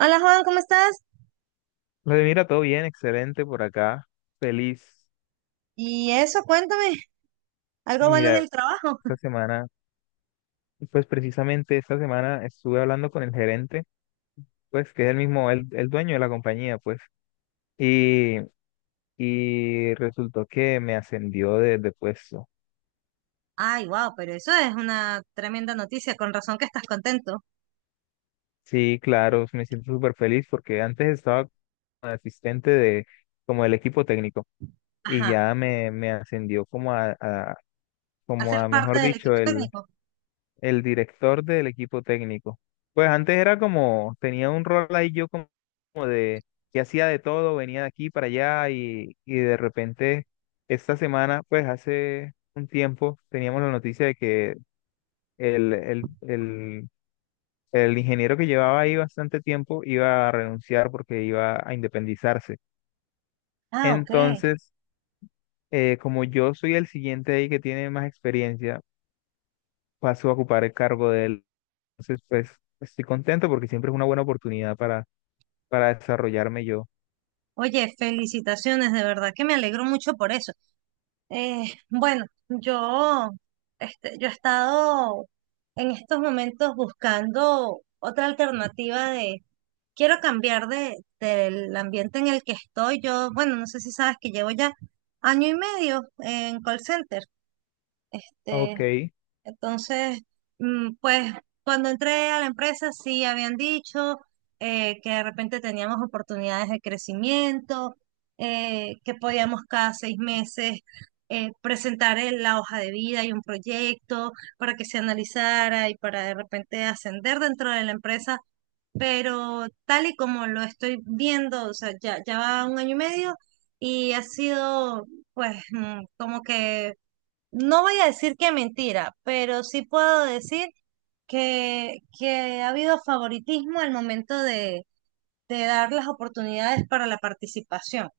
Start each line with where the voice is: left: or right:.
right: Hola Juan, ¿cómo estás?
left: Vale, mira, todo bien, excelente por acá. Feliz.
right: Y eso, cuéntame, algo bueno en
left: Mira,
right: el trabajo.
left: esta semana, pues precisamente esta semana estuve hablando con el gerente, pues que es el mismo, el dueño de la compañía, pues, y, y resultó que me ascendió de puesto.
right: Ay, wow, pero eso es una tremenda noticia, con razón que estás contento.
left: Sí, claro, me siento súper feliz porque antes estaba como asistente de, como del equipo técnico, y
right: Ajá,
left: ya me ascendió como como
right: hacer
left: a,
right: parte
left: mejor
right: del
left: dicho,
right: equipo técnico.
left: el director del equipo técnico. Pues antes era como, tenía un rol ahí yo como de que hacía de todo, venía de aquí para allá, y de repente esta semana, pues hace un tiempo, teníamos la noticia de que el, el, el, el ingeniero que llevaba ahí bastante tiempo iba a renunciar porque iba a independizarse.
right: Ah, ok.
left: Entonces, como yo soy el siguiente ahí que tiene más experiencia, paso a ocupar el cargo de él. Entonces, pues estoy contento porque siempre es una buena oportunidad para desarrollarme yo.
right: Oye, felicitaciones, de verdad que me alegro mucho por eso. Bueno, yo he estado en estos momentos buscando otra alternativa quiero cambiar del ambiente en el que estoy. Yo, bueno, no sé si sabes que llevo ya año y medio en call center. Este,
left: Ok.
right: entonces, pues cuando entré a la empresa sí habían dicho que de repente teníamos oportunidades de crecimiento, que podíamos cada 6 meses presentar la hoja de vida y un proyecto para que se analizara y para de repente ascender dentro de la empresa. Pero tal y como lo estoy viendo, o sea, ya va un año y medio y ha sido pues como que no voy a decir que mentira, pero sí puedo decir que ha habido favoritismo al momento de dar las oportunidades para la participación.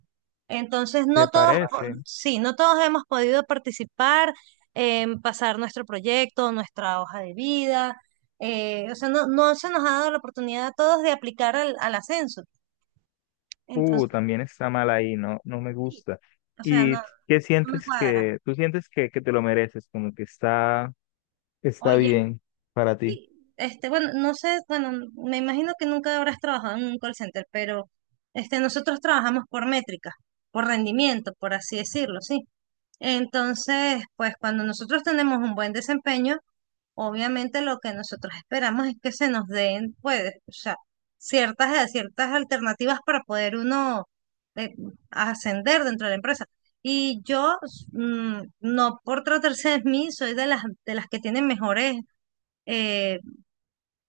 right: Entonces,
left: ¿Te
right: no todos,
left: parece?
right: sí, no todos hemos podido participar, pasar nuestro proyecto, nuestra hoja de vida. O sea, no, no se nos ha dado la oportunidad a todos de aplicar al ascenso. Entonces,
left: También está mal ahí, no, no me
right: sí,
left: gusta.
right: o sea,
left: ¿Y
right: no,
left: qué
right: no me
left: sientes
right: cuadra.
left: que, tú sientes que te lo mereces, como que está, está
right: Oye.
left: bien para ti?
right: Sí, bueno, no sé, bueno, me imagino que nunca habrás trabajado en un call center, pero nosotros trabajamos por métricas, por rendimiento, por así decirlo, sí. Entonces, pues cuando nosotros tenemos un buen desempeño, obviamente lo que nosotros esperamos es que se nos den, pues, o sea, ciertas alternativas para poder uno eh, ascender dentro de la empresa. Y yo, no por tratarse de mí, soy de las que tienen mejores eh,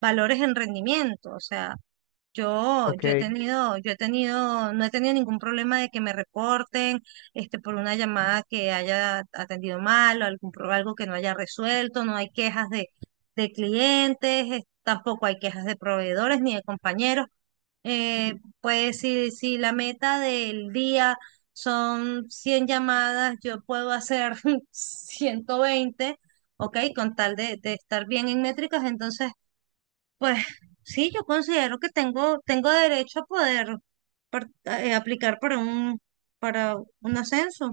right: valores en rendimiento. O sea, yo,
left: Ok,
right: yo he tenido, no he tenido ningún problema de que me reporten, por una llamada que haya atendido mal, o algo que no haya resuelto, no hay quejas de clientes, tampoco hay quejas de proveedores ni de compañeros. Eh, pues si la meta del día son 100 llamadas, yo puedo hacer 120, ok, con tal de estar bien en métricas, entonces pues sí, yo considero que tengo derecho a poder aplicar para un ascenso. O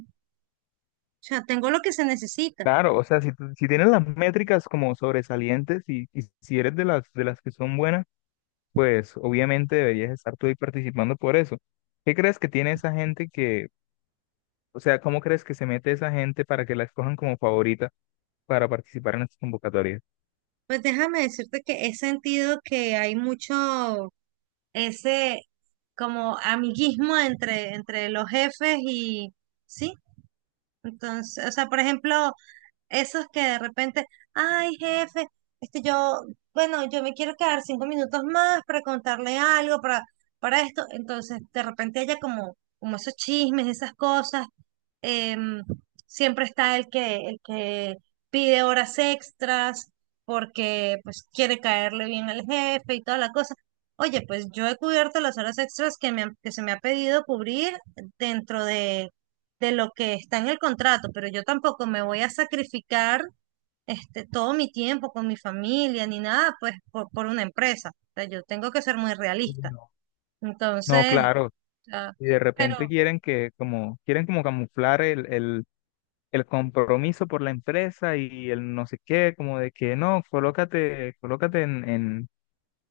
right: sea, tengo lo que se necesita.
left: claro, o sea, si, si tienes las métricas como sobresalientes, y si eres de las que son buenas, pues obviamente deberías estar tú ahí participando por eso. ¿Qué crees que tiene esa gente que O sea, ¿cómo crees que se mete esa gente para que la escojan como favorita para participar en estas convocatorias?
right: Pues déjame decirte que he sentido que hay mucho ese como amiguismo entre los jefes y sí. Entonces, o sea, por ejemplo, esos que de repente, ay, jefe, este yo, bueno, yo me quiero quedar 5 minutos más para contarle algo, para esto. Entonces, de repente haya como esos chismes, esas cosas. Em, Siempre está el que pide horas extras porque pues quiere caerle bien al jefe y toda la cosa. Oye, pues yo he cubierto las horas extras que se me ha pedido cubrir dentro de lo que está en el contrato, pero yo tampoco me voy a sacrificar todo mi tiempo con mi familia ni nada, pues por una empresa. O sea, yo tengo que ser muy
left: Y
right: realista.
left: no. No,
right: Entonces,
left: claro.
right: ah,
left: Y de repente
right: pero
left: quieren que, como quieren como camuflar el compromiso por la empresa y el no sé qué, como de que no, colócate, colócate en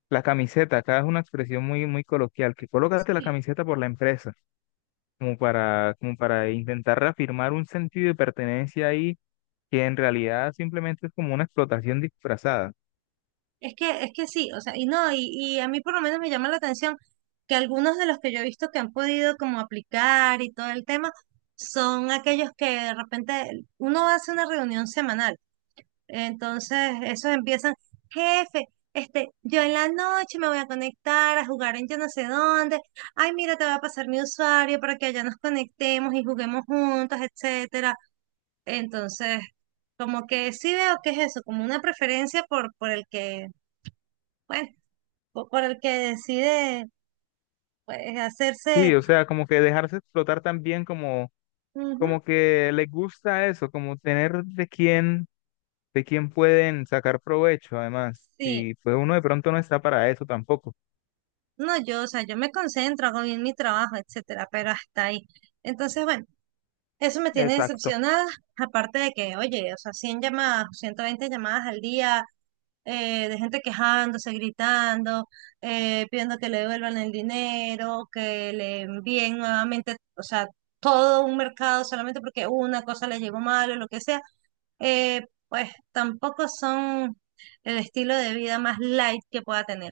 left: la camiseta, acá es una expresión muy, muy coloquial, que colócate la
right: sí,
left: camiseta por la empresa, como para, como para intentar reafirmar un sentido de pertenencia ahí, que en realidad simplemente es como una explotación disfrazada.
right: es que sí, o sea, y no, y a mí por lo menos me llama la atención que algunos de los que yo he visto que han podido como aplicar y todo el tema son aquellos que de repente uno hace una reunión semanal. Entonces, esos empiezan, jefe, yo en la noche me voy a conectar a jugar en yo no sé dónde. Ay, mira, te voy a pasar mi usuario para que allá nos conectemos y juguemos juntos, etcétera. Entonces, como que sí veo que es eso, como una preferencia por el que, bueno, por el que decide, pues, hacerse,
left: Sí, o sea, como que dejarse explotar también, como,
right: ujú,
left: como que les gusta eso, como tener de quién pueden sacar provecho, además.
right: sí.
left: Y pues uno de pronto no está para eso tampoco.
right: No, yo, o sea, yo me concentro, hago bien mi trabajo, etcétera, pero hasta ahí. Entonces, bueno. Eso me tiene
left: Exacto,
right: decepcionada, aparte de que, oye, o sea, 100 llamadas, 120 llamadas al día, de gente quejándose, gritando, pidiendo que le devuelvan el dinero, que le envíen nuevamente, o sea, todo un mercado solamente porque una cosa le llegó mal o lo que sea, eh, pues tampoco son el estilo de vida más light que pueda tener.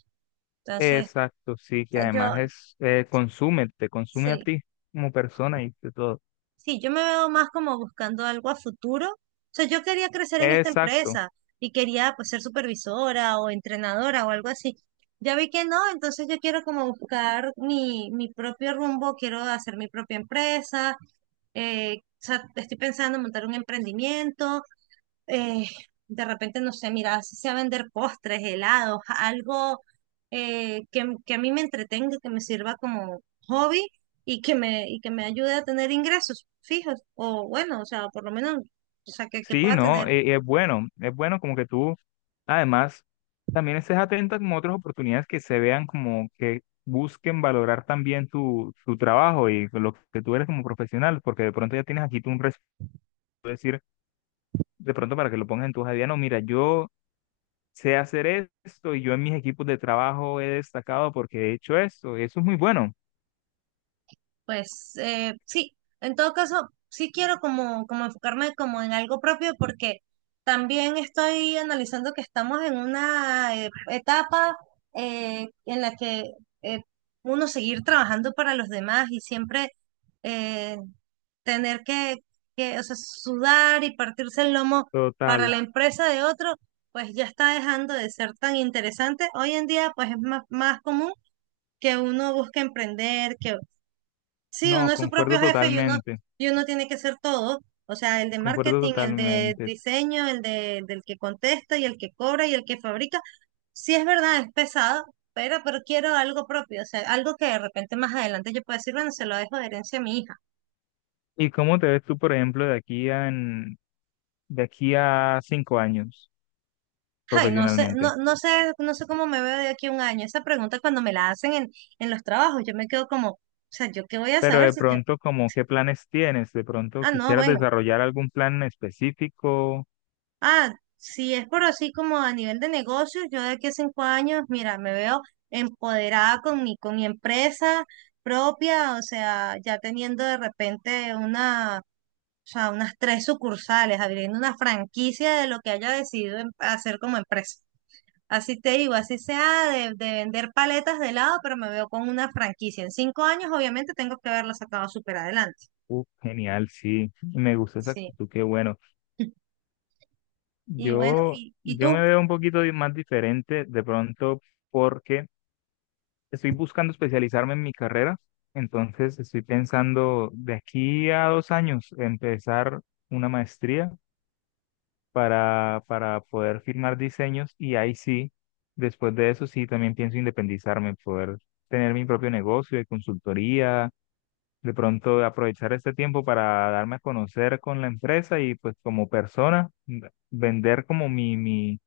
right: Entonces, o
left: exacto, sí, que
right: sea,
left: además
right: yo,
left: es, consume, te consume a
right: sí,
left: ti como persona y de todo.
right: sí, yo me veo más como buscando algo a futuro. O sea, yo quería crecer en esta
left: Exacto.
right: empresa y quería pues ser supervisora o entrenadora o algo así. Ya vi que no, entonces yo quiero como buscar mi propio rumbo, quiero hacer mi propia empresa. O sea, estoy pensando en montar un emprendimiento eh, de repente, no sé, mira, si sea vender postres, helados, algo que a mí me entretenga, que me sirva como hobby y que me ayude a tener ingresos fijos, o bueno, o sea, por lo menos, o sea, que
left: Sí,
right: pueda
left: no,
right: tener.
left: es bueno como que tú, además, también estés atenta como a otras oportunidades que se vean, como que busquen valorar también tu trabajo y lo que tú eres como profesional, porque de pronto ya tienes aquí tú un resumen, decir, de pronto para que lo pongas en tu hoja de vida, no, mira, yo sé hacer esto y yo en mis equipos de trabajo he destacado porque he hecho esto, y eso es muy bueno.
right: Pues sí, en todo caso, sí quiero como enfocarme como en algo propio porque también estoy analizando que estamos en una etapa en la que eh, uno seguir trabajando para los demás y siempre eh, tener que, o sea, sudar y partirse el lomo para
left: Total,
right: la empresa de otro, pues ya está dejando de ser tan interesante. Hoy en día, pues es más, más común que uno busque emprender, que Sí,
left: no,
right: uno es su
left: concuerdo
right: propio jefe y uno,
left: totalmente,
right: y uno tiene que ser todo. O sea, el de
left: concuerdo
right: marketing, el de
left: totalmente.
right: diseño, del que contesta y el que cobra y el que fabrica. Sí es verdad, es pesado, pero quiero algo propio. O sea, algo que de repente más adelante yo pueda decir, bueno, se lo dejo de herencia a mi hija.
left: ¿Y cómo te ves tú, por ejemplo, de aquí a 5 años
right: Ay,
left: profesionalmente?
right: no sé cómo me veo de aquí a un año. Esa pregunta cuando me la hacen en los trabajos, yo me quedo como, o sea, ¿yo qué voy a
left: Pero
right: saber
left: de
right: si yo?
left: pronto, como qué planes tienes? De pronto
right: No,
left: quisieras
right: bueno,
left: desarrollar algún plan en específico.
right: Ah, si es por así como a nivel de negocios, yo de aquí a 5 años, mira, me veo empoderada con con mi empresa propia, o sea, ya teniendo de repente una, o sea, unas tres sucursales, abriendo una franquicia de lo que haya decidido hacer como empresa. Así te digo, así sea de vender paletas de helado, pero me veo con una franquicia. En 5 años, obviamente, tengo que haberla sacado súper adelante.
left: Genial, sí. Me gusta esa
right: Sí.
left: actitud, qué bueno.
right: Y bueno,
left: Yo,
right: ¿y
left: yo me
right: tú?
left: veo un poquito más diferente de pronto, porque estoy buscando especializarme en mi carrera. Entonces estoy pensando de aquí a 2 años empezar una maestría para poder firmar diseños, y ahí sí, después de eso sí también pienso independizarme, poder tener mi propio negocio de consultoría, de pronto aprovechar este tiempo para darme a conocer con la empresa y pues como persona, vender como mi,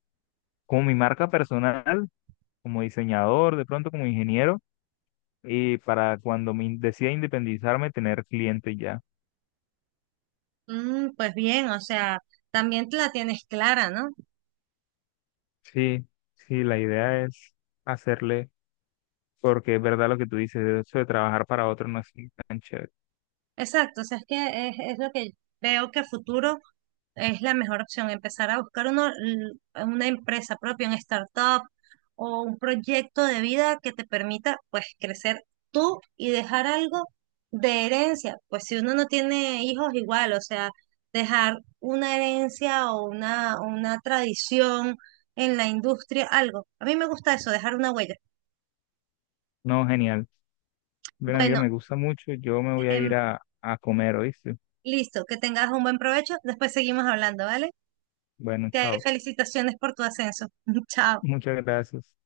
left: como mi marca personal, como diseñador, de pronto como ingeniero, y para cuando me decida independizarme tener cliente ya.
right: Pues bien, o sea, también te la tienes clara, ¿no?
left: Sí, sí, la idea es hacerle. Porque es verdad lo que tú dices, eso de trabajar para otro no es tan chévere.
right: Exacto, o sea, es que es lo que veo que a futuro es la mejor opción, empezar a buscar uno, una empresa propia, un startup o un proyecto de vida que te permita, pues, crecer tú y dejar algo de herencia. Pues si uno no tiene hijos, igual, o sea, dejar una herencia o una tradición en la industria, algo. A mí me gusta eso, dejar una huella.
left: No, genial. Bueno, amiga,
right: Bueno.
left: me gusta mucho. Yo me voy a
right: em,
left: ir a comer, ¿oíste?
right: Listo, que tengas un buen provecho. Después seguimos hablando, ¿vale?
left: Bueno,
right: Te
left: chao.
right: felicitaciones por tu ascenso. Chao.
left: Muchas gracias.